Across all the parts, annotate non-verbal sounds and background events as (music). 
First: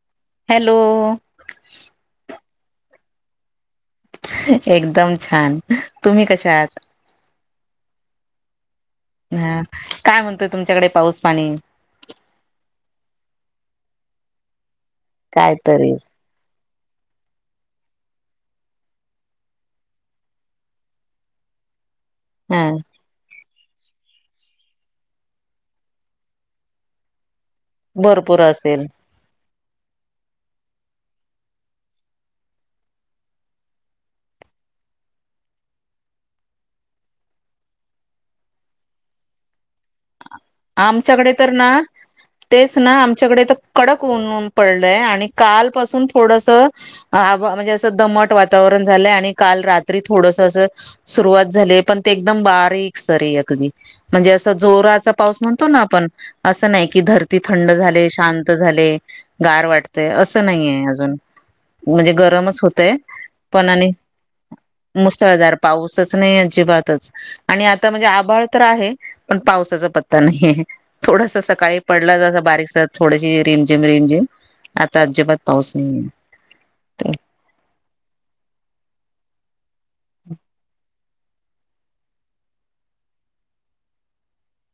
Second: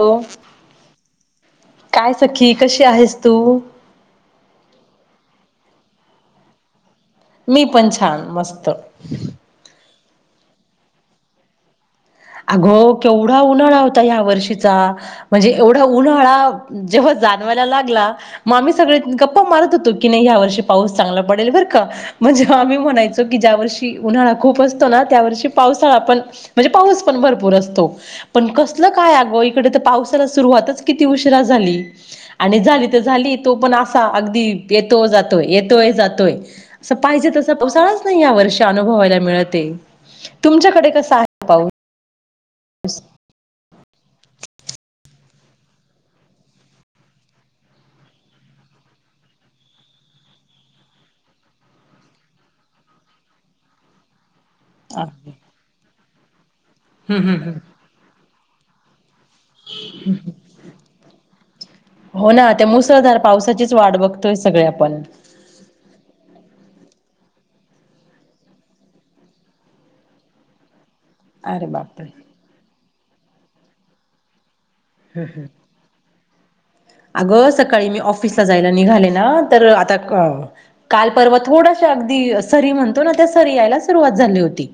Hello hello काय सखी कशी आहेस तू. एकदम छान तुम्ही कशा आहात मी पण छान मस्त. हा काय म्हणतोय तुमच्याकडे पाऊस पाणी. अगो केवढा उन्हाळा होता या्या वर्षीचा म्हणजे काय एवढा तरीच उन्हाळा. जेव्हा जाणवायला लागला मग आम्ही सगळे गप्पा मारत होतो की नाही या वर्षी पाऊस चांगला पडेल बर. का? म्हणजे हा आम्ही म्हणायचो की ज्या वर्षी उन्हाळा खूप असतो ना त्या वर्षी पावसाळा पण म्हणजे पाऊस. भरपूर पण क असेल काय अगं पावसाला सुरुवातच किती उशिरा झाली आणि झाली तर झाली तो पण असा अगदी येतो जातोय येतोय जातोय असं पाहिजे तसंपावसाळा नाही या वर्षी अनुभवायला मिळत तुमच्याकडे कस आमच्याकडे आहे तर पाऊस ना तेच ना आमच्याकडे तर कडकऊन (unintelligible) पडलय आणि कालपासून थोडस म्हणजे असं दमट वातावरण झालंय आणि काल रात्री थोडस सुरवात झाली पण ते एक बारीक सरी अगदी म्हणजे जोराचा हम्म पाऊस म्हणतो आपण असं नाही की हम्म धरती हम्म. थंड झाले शांत झाले गार वाटतेय असं नाहीय अजून म्हणजे हो ना गरमच त्या होतय मुसळधार पण पावसाचीच आणि वाट बघतोय सगळे आपण. मुसळधार पाऊसच नाही अजिबातच आणि आता म्हणजे आभाळ तर आहे पण पावसाचा पत्ता नाही आहे थोडस अरे सकाळी बापरे! पडलं जसं बारीकस थोडीशी रिमझिम रिम झिम आता अजिबात पाऊस नाहीेय अगं सकाळी मी ऑफिसला जायला निघाले ना तर आताक काल परवा थोडाश अगदी सरी म्हणतो ना त्या सरी यायला सुरुवात झाली होती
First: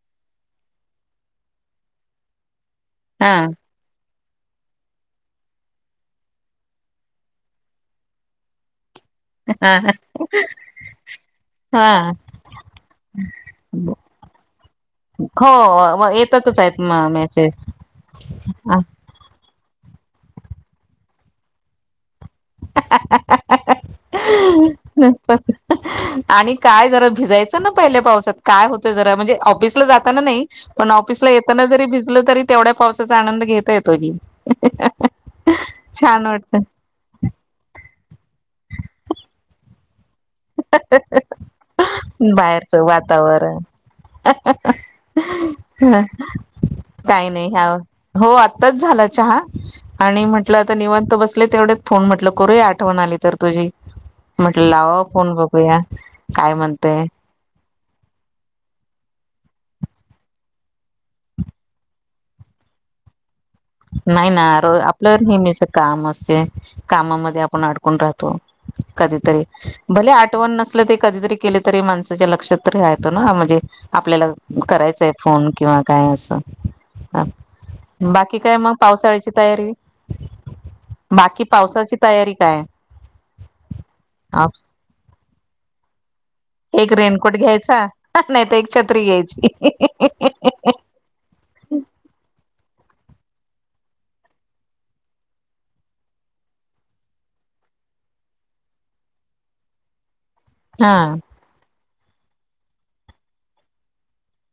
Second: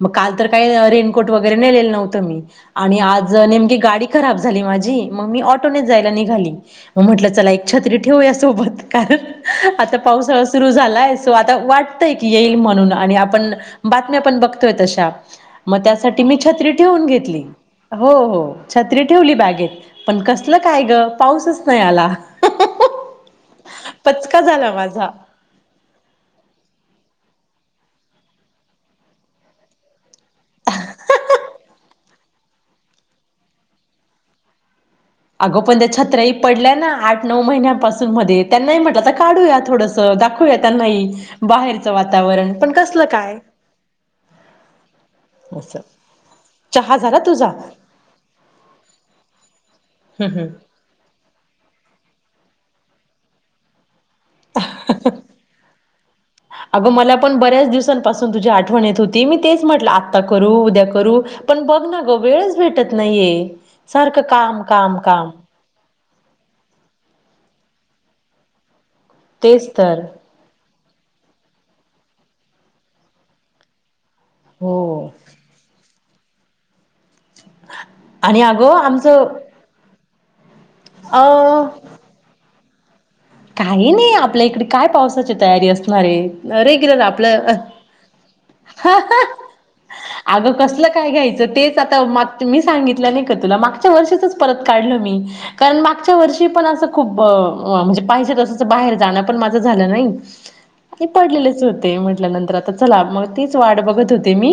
मग काल तर काय रेनकोट वगैरे नेलेल नव्हतं मी आणि हा आज नेमकीे गाडी खराब झाली माझी मग मी ऑटोनेच जायला निघाली. मग म्हटलं चला एक छत्री ठेवूया सोबत कारण हा आता पावसाळा सुरू झालाय सो आता हा वाटतय की येईल म्हणून आणि आपण बातम्या आपण बघ. तोय तशा मग हो त्यासाठी मी येतातच छत्री आहेत ठेवून म घेतली. मेसेज हो हो छत्री ठेवली बॅगेत पण कसल काय ग पाऊसच नाही आला. (inaudible) पचका झाला माझा. आणि काय जरा भिजायचं पहिल्या पावसात काय होतंय जरा म्हणजे ऑफीस ला जातानांनाही पण ऑफीस येताना भिजलो तरीते. तेवढ्या पावसाचा आनंद घेता येतो की (inaudible) अगो पण त्या छान छत्र्याहीं वाटत पडल्या ना आठ नऊ महिन्यापासून मध्ये त्यांना म्हटलं आता काढूया थोडस. दाखऊया त्यांना बाहेरच वातावरण पण कसलं काय? अ (inaudible) ह असं (unintelligible) चहा झाला काय तुझा नाही हम्म हो आताच झाला चहा. आणि हम्म म्हटलं आता निवांत बसले तेवढेत फोन म्हटल करूया आठवण आली तर तुझी म्हटलं लावावा फोन बघूया काय म्हणतय झ (unintelligible) पासून तुजी आठवण येत होती मी तेच म्हणलं आता करू उद्या करू पण बघ ना ग वेळच भेटत. त (unintelligible) नाहीये. सारखं नाही ना काम (unintelligible) काम आपल्यावर काम नेहमीच काम असत. (unintelligible) कामामध्ये आपण अडकून राहतो कधीतरी तेच तर भले आठवण नस ते (unintelligible) कधीतरी केले तरी माणसाच्या लक्षातरीेतो (unintelligible) ना म्हणजे आपल्याला हो करायचंय फोन किंवा काय असं बाकी आणि ठिकआहे मग अगं पावसाळ्याची आमचं तयारी अ बाकी पावसाची तयारी काय काही नाही आपल्या इकडे आप- काय पावसाची तयारी असणारे अरे एक किलं (unintelligible) ना रेनकोट आपलं घ्यायचा नाही तर एक छत्री घ्यायची अगं कसलं काय घ्यायचं तेच आता मागच मीच सागितलं नाही का तु मागच्या वर्षीच परत काढल मी कारण मागच्या वर्षी पण अस खूप ब म्हणजे पाहिजे तसंच बाहेर जाणं पण माझं झालं नाही आणि हा पडलेलंच. म्हटल्यानंतर आता चला मग तीच वाट बघत होते मी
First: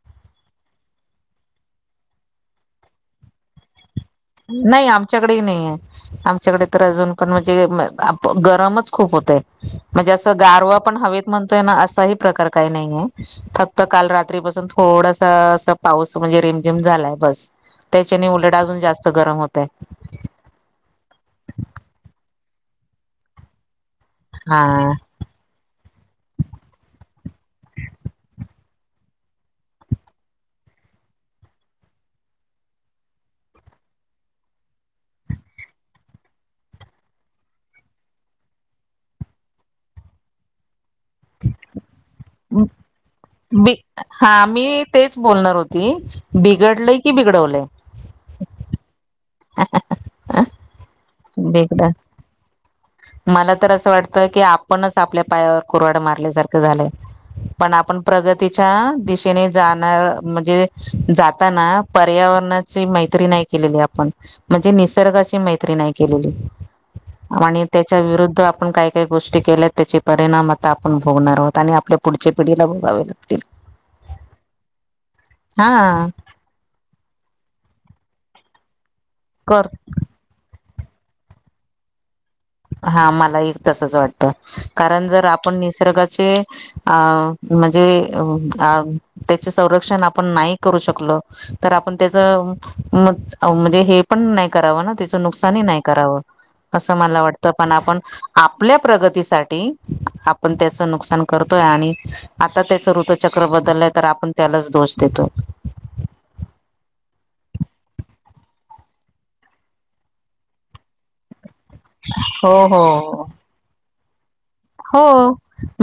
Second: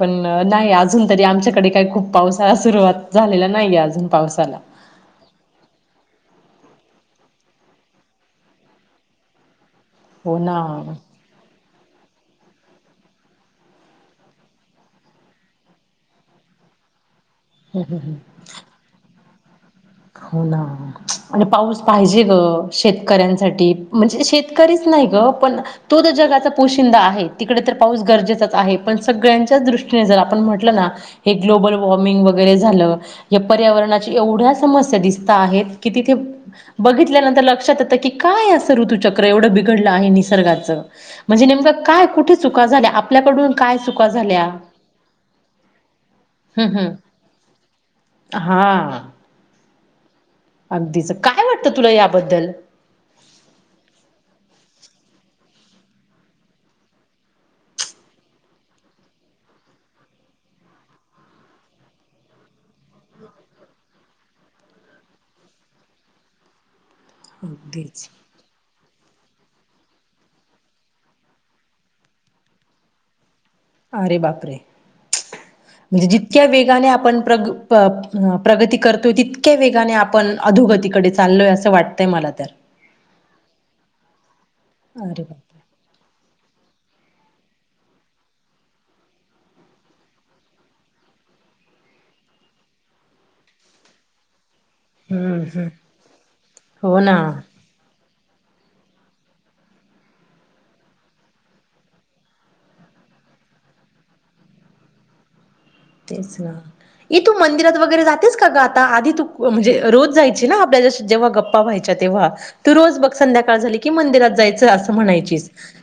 पण नाही अजून तरी आमच्याकडे काही खूप पावसाळा सुरुवात झालेला नाहीये अजून पावसाला नाही आमच्याकडे नाहीये. त्याच्याकडे तर अजून पण म्हणजे गरमच खूप होते. म्हणजे असं हो ना गारवा हम्म पण हवेत म्हणतोय ना. असाही प्रकार काही नाहीये फक्त काल रात्रीपासून थोडस अस पाऊस म्हणजे रिमझिम झालाय. बस,, हम्म हम्म. त्याच्याने उलट अजून जास्त गरम होतय. हो ना. आणि पाऊस पाहिजे ग शेतकऱ्यांसाठी. म्हणजे शेतकरीच हा. नाही ग पण तो तर जगाचा पोशिंदा आहे, तिकडे तर पाऊस गरजेचाच आहे, पण सगळ्यांच्याच दृष्टीने जर आपण म्हटलं ना. हे ग्लोबल वॉर्मिग वगैरे झालं. हे पर्यावरणाचे एवढ्या समस्या. दिसतं आहेत की तिथे बघितल्यानंतर लक्षात येत, की का असं ऋतुचक्र एवढं बिघडलं हे निसर्गाचं, म्हणजे नेमकं काय कूठं? ब, हा मी तेच बोलणार होती हम्म बिघडलंय की हम्म बिघडवल. (unintelligible) हा. ह, ह, हे, ह. अगदीच, काय वाटतं तुला याबद्दल मला तर असं वाटतं की आपणच आपल्या पायावर कुर्हाडं मारल्यासारखं झालंय. पण आपण प्रगतीच्या दिशेने जाणार म्हणजे, जाताना पर्या ववरणाची मैत्री नाही केलेली आपण म्हणजे निसर्गाची मैत्री नाही केलेली. हो, आणि दी. त्याच्या विरुद्ध आपण काय कायऽऽ गोष्टी केल्या त्याचे परिणाम आता आपण भोगणार आहोत, आणि आपल्या पुढच्या पिढीला भोागावे लागतील. अरे बापरे! म्हणजे हा जितक्या वेगाने आपण प्रगऽऽ प्रगती करतोय तितक्या कर वेगाने आपण अधोगतीकडे चालोय असं वाटतंय मला. तर. हा मला एक तसच वाटतं,, कारण अरे जर आपण बापरे! निसर्गाचेऽऽ अऽऽ म्हणजे अ त्याच संरक्षण आपण नाही करू शकलो. तर आपण त्याच, म्हणजे हे पण नाही, करावं ना तीच, हं, नूकसान ही हं. नाई करावं, असं हो ना. मला वाटतं.. आपन, आपल्या ऽऽ प्रगतीसाठी आपण त्याच नुकसान करतोय आणि आता ऽऽ तेच ऋतचक्र बदललंय तर आपण त्यालाच दोष देतो. तेच ना,,, ए तू मंदिरात वगैरे जातेस का ग आता आधी तू म्हणजे रोज जायची ना आपल्याऽ. जेव्हा गप्पा व्हायच्या तेव्हा, हो ती रोज बघ हो संध्याकाळ झाली की मंदिरात जायचऽऽ. हो,,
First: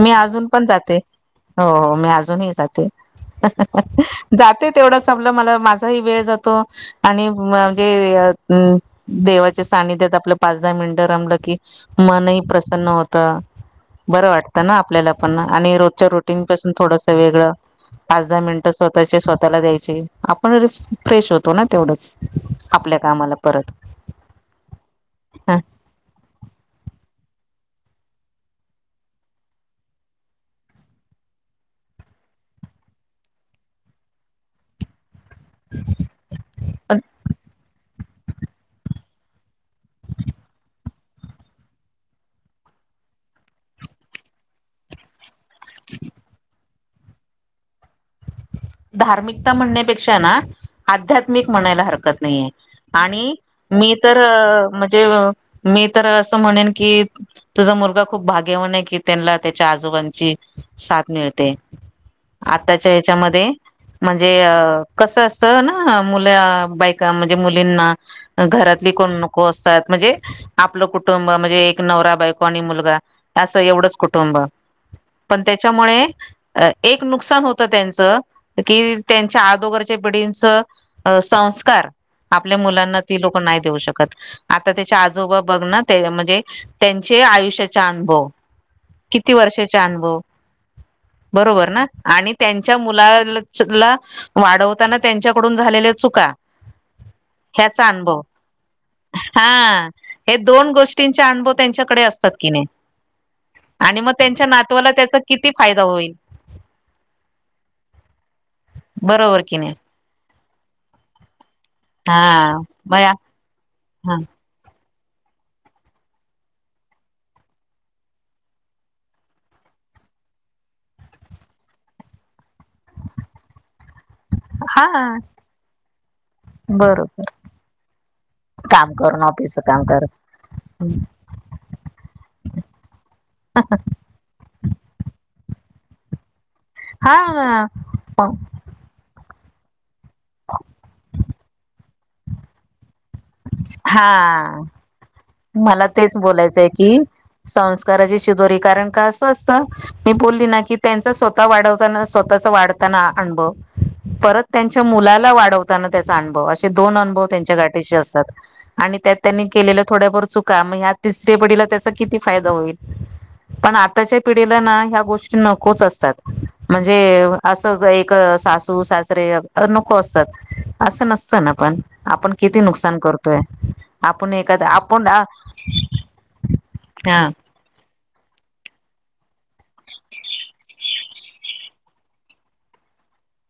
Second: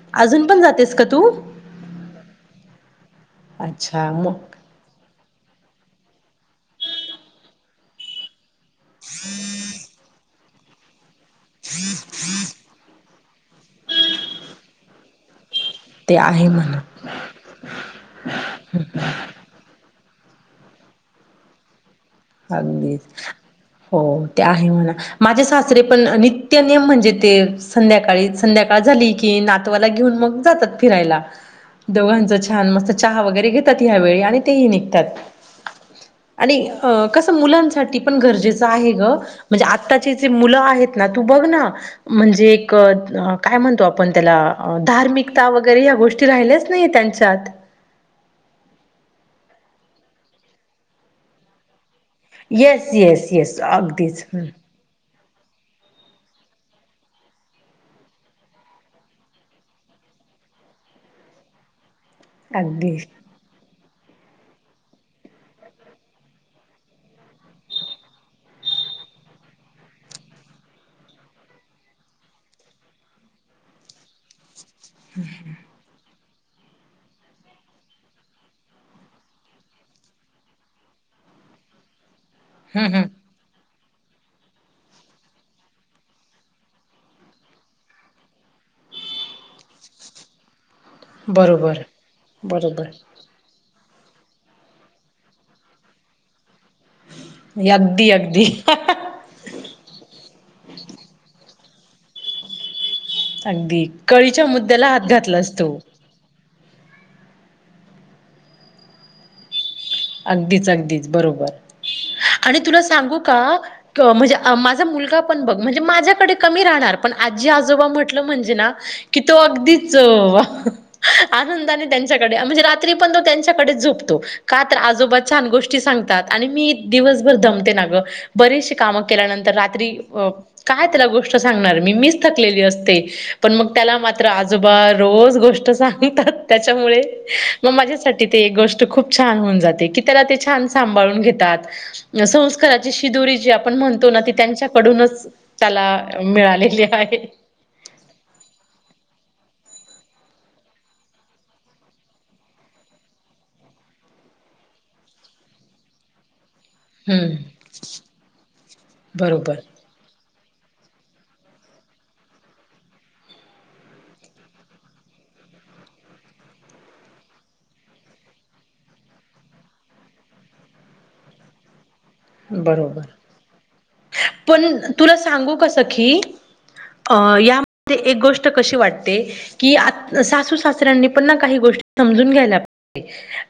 मी अजून पण जातेस जाते, का तू? हो, हो मी अजूनही जाते.. अच्छा मग जाते तेवढं संपलं मला माझा ही वेळऽ. जातो, आणि म्हणजे देवाचे सानिध्यात आपले पाच दहा मिनऽऽ. रमलं की मनही प्रसन्न होत, बर वाटत ना आपल्याला पण,. आणि रोजच्या ते रुटीन आहे पासून म्हणा. थोडस वेगळं, पाच दहा मिनटं स्वतःचे स्वतःला द्यायचे.. आपण फ्रेश होतो ना तेवढंच.. आपल्या अगदीच,, कामाला परत हो,, ते आहे म्हणा,, माझे सासरे पण नित्य नियम म्हणजेऽऽ ते संध्याकाळी, संध्याकाळ झाली की नातवाला घेऊन मग जातात फिरायला. दोघांचं छान मस्त चहा वगैरे घेतात यावेेळी आणि तेही निघतात. आणि अ ऽऽकस मुलांसाठीऽऽ पण गरजे आहे गं म्हणजे आताचे जे मुलं आहेत ना तू बघ ना म्हणजेऽऽ काय म्हणतो आपण त्याला अ ऽऽधार्मिक त्या वगैरे या गोष्टी राहिल्याच नाही त्यांच्यात. धार्मिकता म्हणण्यापेक्षा ना आध्यात्मिक म्हणायला हरकतऽऽ नाही आहे येस येस आणि येस मी तर अगदीच अ हम्म म्हणजेऽऽ मी तर असं म्हणेन की तुझा मुलगा खूप भाग्यवान आहे की त्यांनाला त्याच्या आजोबांचीऽऽ साथ मिळते, अगदी आताच्या ह्याच्यामध्येऽऽ म्हणजे अऽऽकस असतं ना मुल बायका म्हणजे मुलींना घऽऽ रातली कोण नको असतात, म्हणजे आपलं कुटुंब म्हणजे नवरा बायको आणि एक मुलगा असं ऽ एवढंच कुटुंब पण त्याच्यामुळे एक नुकसान होत त्यांचऽऽ कि त्यांच्या आदोगरच्या पिढींचं अऽऽसंस्कारऽऽ आपल्या हम्म मुलांना ती हम्म लोक नाही देऊ शकत. आता त्याच्या आजोबा बघ ना ते म्हणजे त्यांचे आयुष्याचा अनुभव. किती वर्षाचे अनुभव बरोबर ना आणि त्यांच्या बरोबर. मुला. ला वाढवताना त्यांच्याकडून झालेल्या चुका. ह्याचा अगदी अनुभव अगदी हा. हे दोन गोष्टींचे अनुभव त्यांच्याकडे असतात की नाही. अगदी आणि मग त्यांच्या कळीच्या मुद्द्याला नातवाला हात त्याचा किती घातलास तू फायदा होईल. बरोबर कि नाही? अगदीच अगदीच बरोबर हा आणि तुला बया सांगू का हा म्हणजे माझा मुलग पन बघ म्हणजे माझ्याकडे कमी राहणार, पण आजी, आजोबा म्हंटल म्हणजे ना की तो अगदीच. हो आनंदाने त्यांच्याकडे म्हणजे रात्री पण तो त्यांच्याकडेच झोपतो. का हा आजोबा छान गोष्टी सांगतात आणि मी बरोबर दिवसभर दमते नां बरेच काम करून केल्यानंतर ऑफिसच काम रात्री अं काय करून त्याला गोष्ट सांगणार मी, मीच थकलेली असते. पण मग त्याला मात्र आजोबा. रोज गोष्ट सांगतात त्याच्यामुळे हा मग माझ्यासाठी ते एक गोष्ट खूप छान हो जाते, की त्याला ते छान सांभाळून घेतात. संस्कार शिदोरी जी आपण म्हणतो ना ती हा त्यांच्याकडूनच मला त्याला तेच बोलायचंय मिळालेली की आहे. संस्काराची शिदोरी कारण का असं असतं. मी बोलली ना की त्यांचा स्वतः वाढवताना स्वतःचा वाढताना अनुभव. परत त्यांच्या मुलाला वाढवताना त्याचा अनुभव ते दोन अनुभव हम्म त्यांच्या गाठीशी असतात. आणि त्यात त्यांनी बरोबर केलेल चूक आहे. मगं ह्यात तिसरे किती फायदा होईल. पण आताच्या पिढीला ना ह्या गोष्टी नकोच असतात म्हणजे असं एक- सासू सासरे नको असतात असं नसतं ना पण. आपण किती नुकसान बरोबर करतोय आपण एखाद पण तुला सांगू कसं की हा. या एक गोष्ट कशी वाटते की सासू सासऱ्यांनी पण काही गोष्टी समजून घ्यायला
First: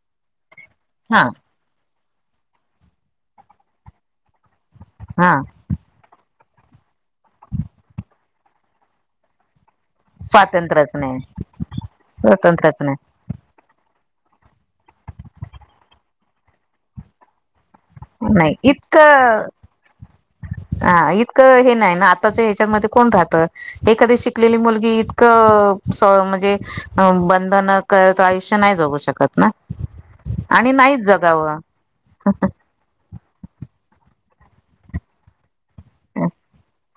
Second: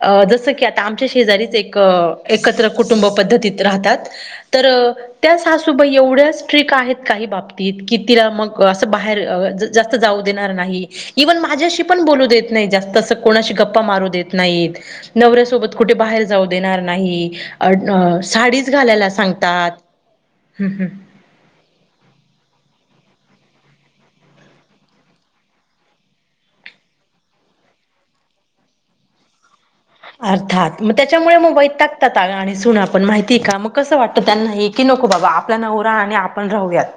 अ जसं की आ आमच्या हा शेजारीच एक एकत्र कुटुंब पद्धतीत राहतात तर त्या- हा त एवढ्याच ट्रिक आहेत काही बाबतीत की तिला मगं असं बाहेर जास्त जाऊ देणार नाही इव्हन माझ्याशी पण बोलू देत नाही जास्त अस कोणाशी गप मारू देत नाहीत, नवऱ्यासोबत कुठे बाहेर जाऊ देणार नाही. अ नाही साडीच घालायला इतकं सांगतात, हम्म हा हम्म इतकं हे नाही ना आताच हच्यात आता कोण राहत. एखादी शिकलेली मुलगी इतक अं स म्हणजे बंधनात आयुष्य नाही जगू शकत ना आणि अर्थात मगं नाहीच त्याच्यामुळे मग जगावं. वैतागतात अग आणि सुना पण माहित ठी का मग कसं वाटतं त्यांना हे की नको बाबा आपला नवरा आणि आपण राहूयात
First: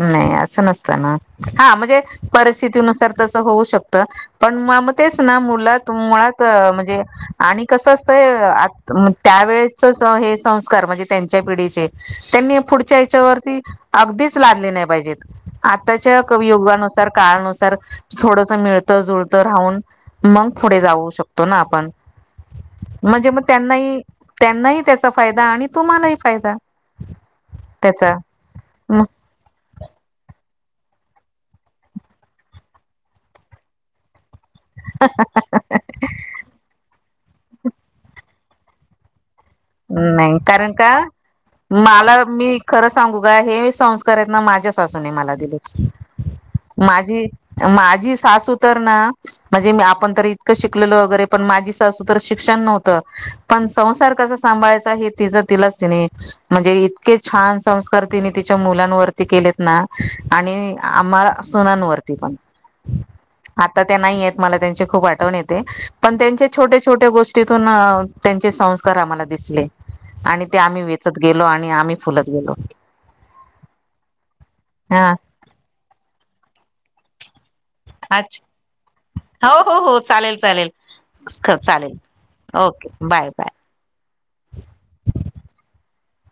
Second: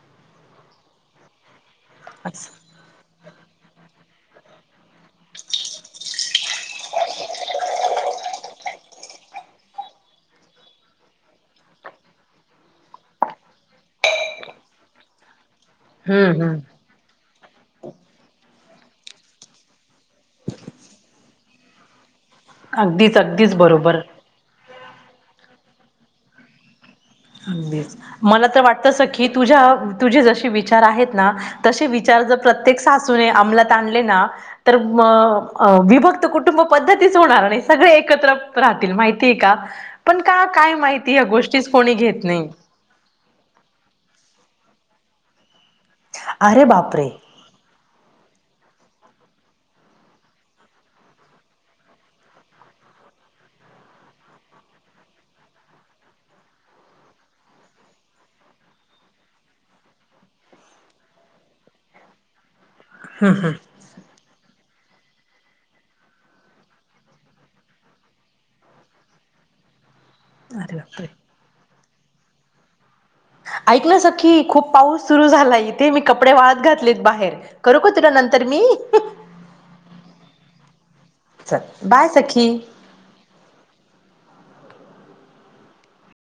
नाही असं नसत ना, हा म्हणजे असं परिस्थितीनुसार तस होऊ शकत, पण म तेच ना मु मुालात म्हणजे आणि कस असतय मगं त्यावेळेस चे हे संस्कार म्हणजे त्यांच्या पिढीचे त्यांनी पुढच्या हिच्यावर ती अगदी लागली नाही पाहिजेत आताच्या हम्म हम्म युगानुसार काळानुसार थोडस मिळत जुळत राहून मग पुढे जाऊ शकतो ना आपण अगदीच म्हणजे मगं अगदीच बरोबर त्यांनाही त्यांनाही त्याचा फायदा आणि तुम्हालाही फायदा अगदीच त्याचा मला तर वाटतस की तुझ्या तुझे जसे विचार आहेत ना तसे विचार जर प्रत्येक सासूने आमलात आणले ना तर विभक्त कुटुंब पद्धतीच होणार नाही सगळे एकत्र राहतील माहि ठी का पण नाही का कारण काय का माहिती या गोष्टी मला मी खरं सांगू का हे संस्कार आहेत ना माझ्या सासूने मला दिलेत अरे बापरे माझी, माझी सासू तर ना म्हणजे आपण तर इतकं शिकलेल वगैरे पण माझी सासू तर शिक्षण नव्हतं पण संसार कस सांभाळा यचा तिज तिलाच ति म्हणजे इतके छान संस्कार तिने तिच्या मुलांवरती के ना आणि आम्हा सुननावरती पण आता त्या नाही आहेत मला त्यांच्या त्याची खुप अठवन येते, त्यांच्या छोट्या छोट्या गोष्टीतून त्यांचे संस्कार आम्हाला दिसले आणि ते अरे आम्ही बापरे वेचत गेलो आणि आम्ही फुलत गेलो ऐक ना सखी खूप पाऊस हा सुरु झालाय इथे मी कपडे वाळत घातलेत बाहेर करू का तुला नंतर मी अच्छा हो हो हो चालेल चालेल ख चल चालेल बाय सखी ओके बाय बाय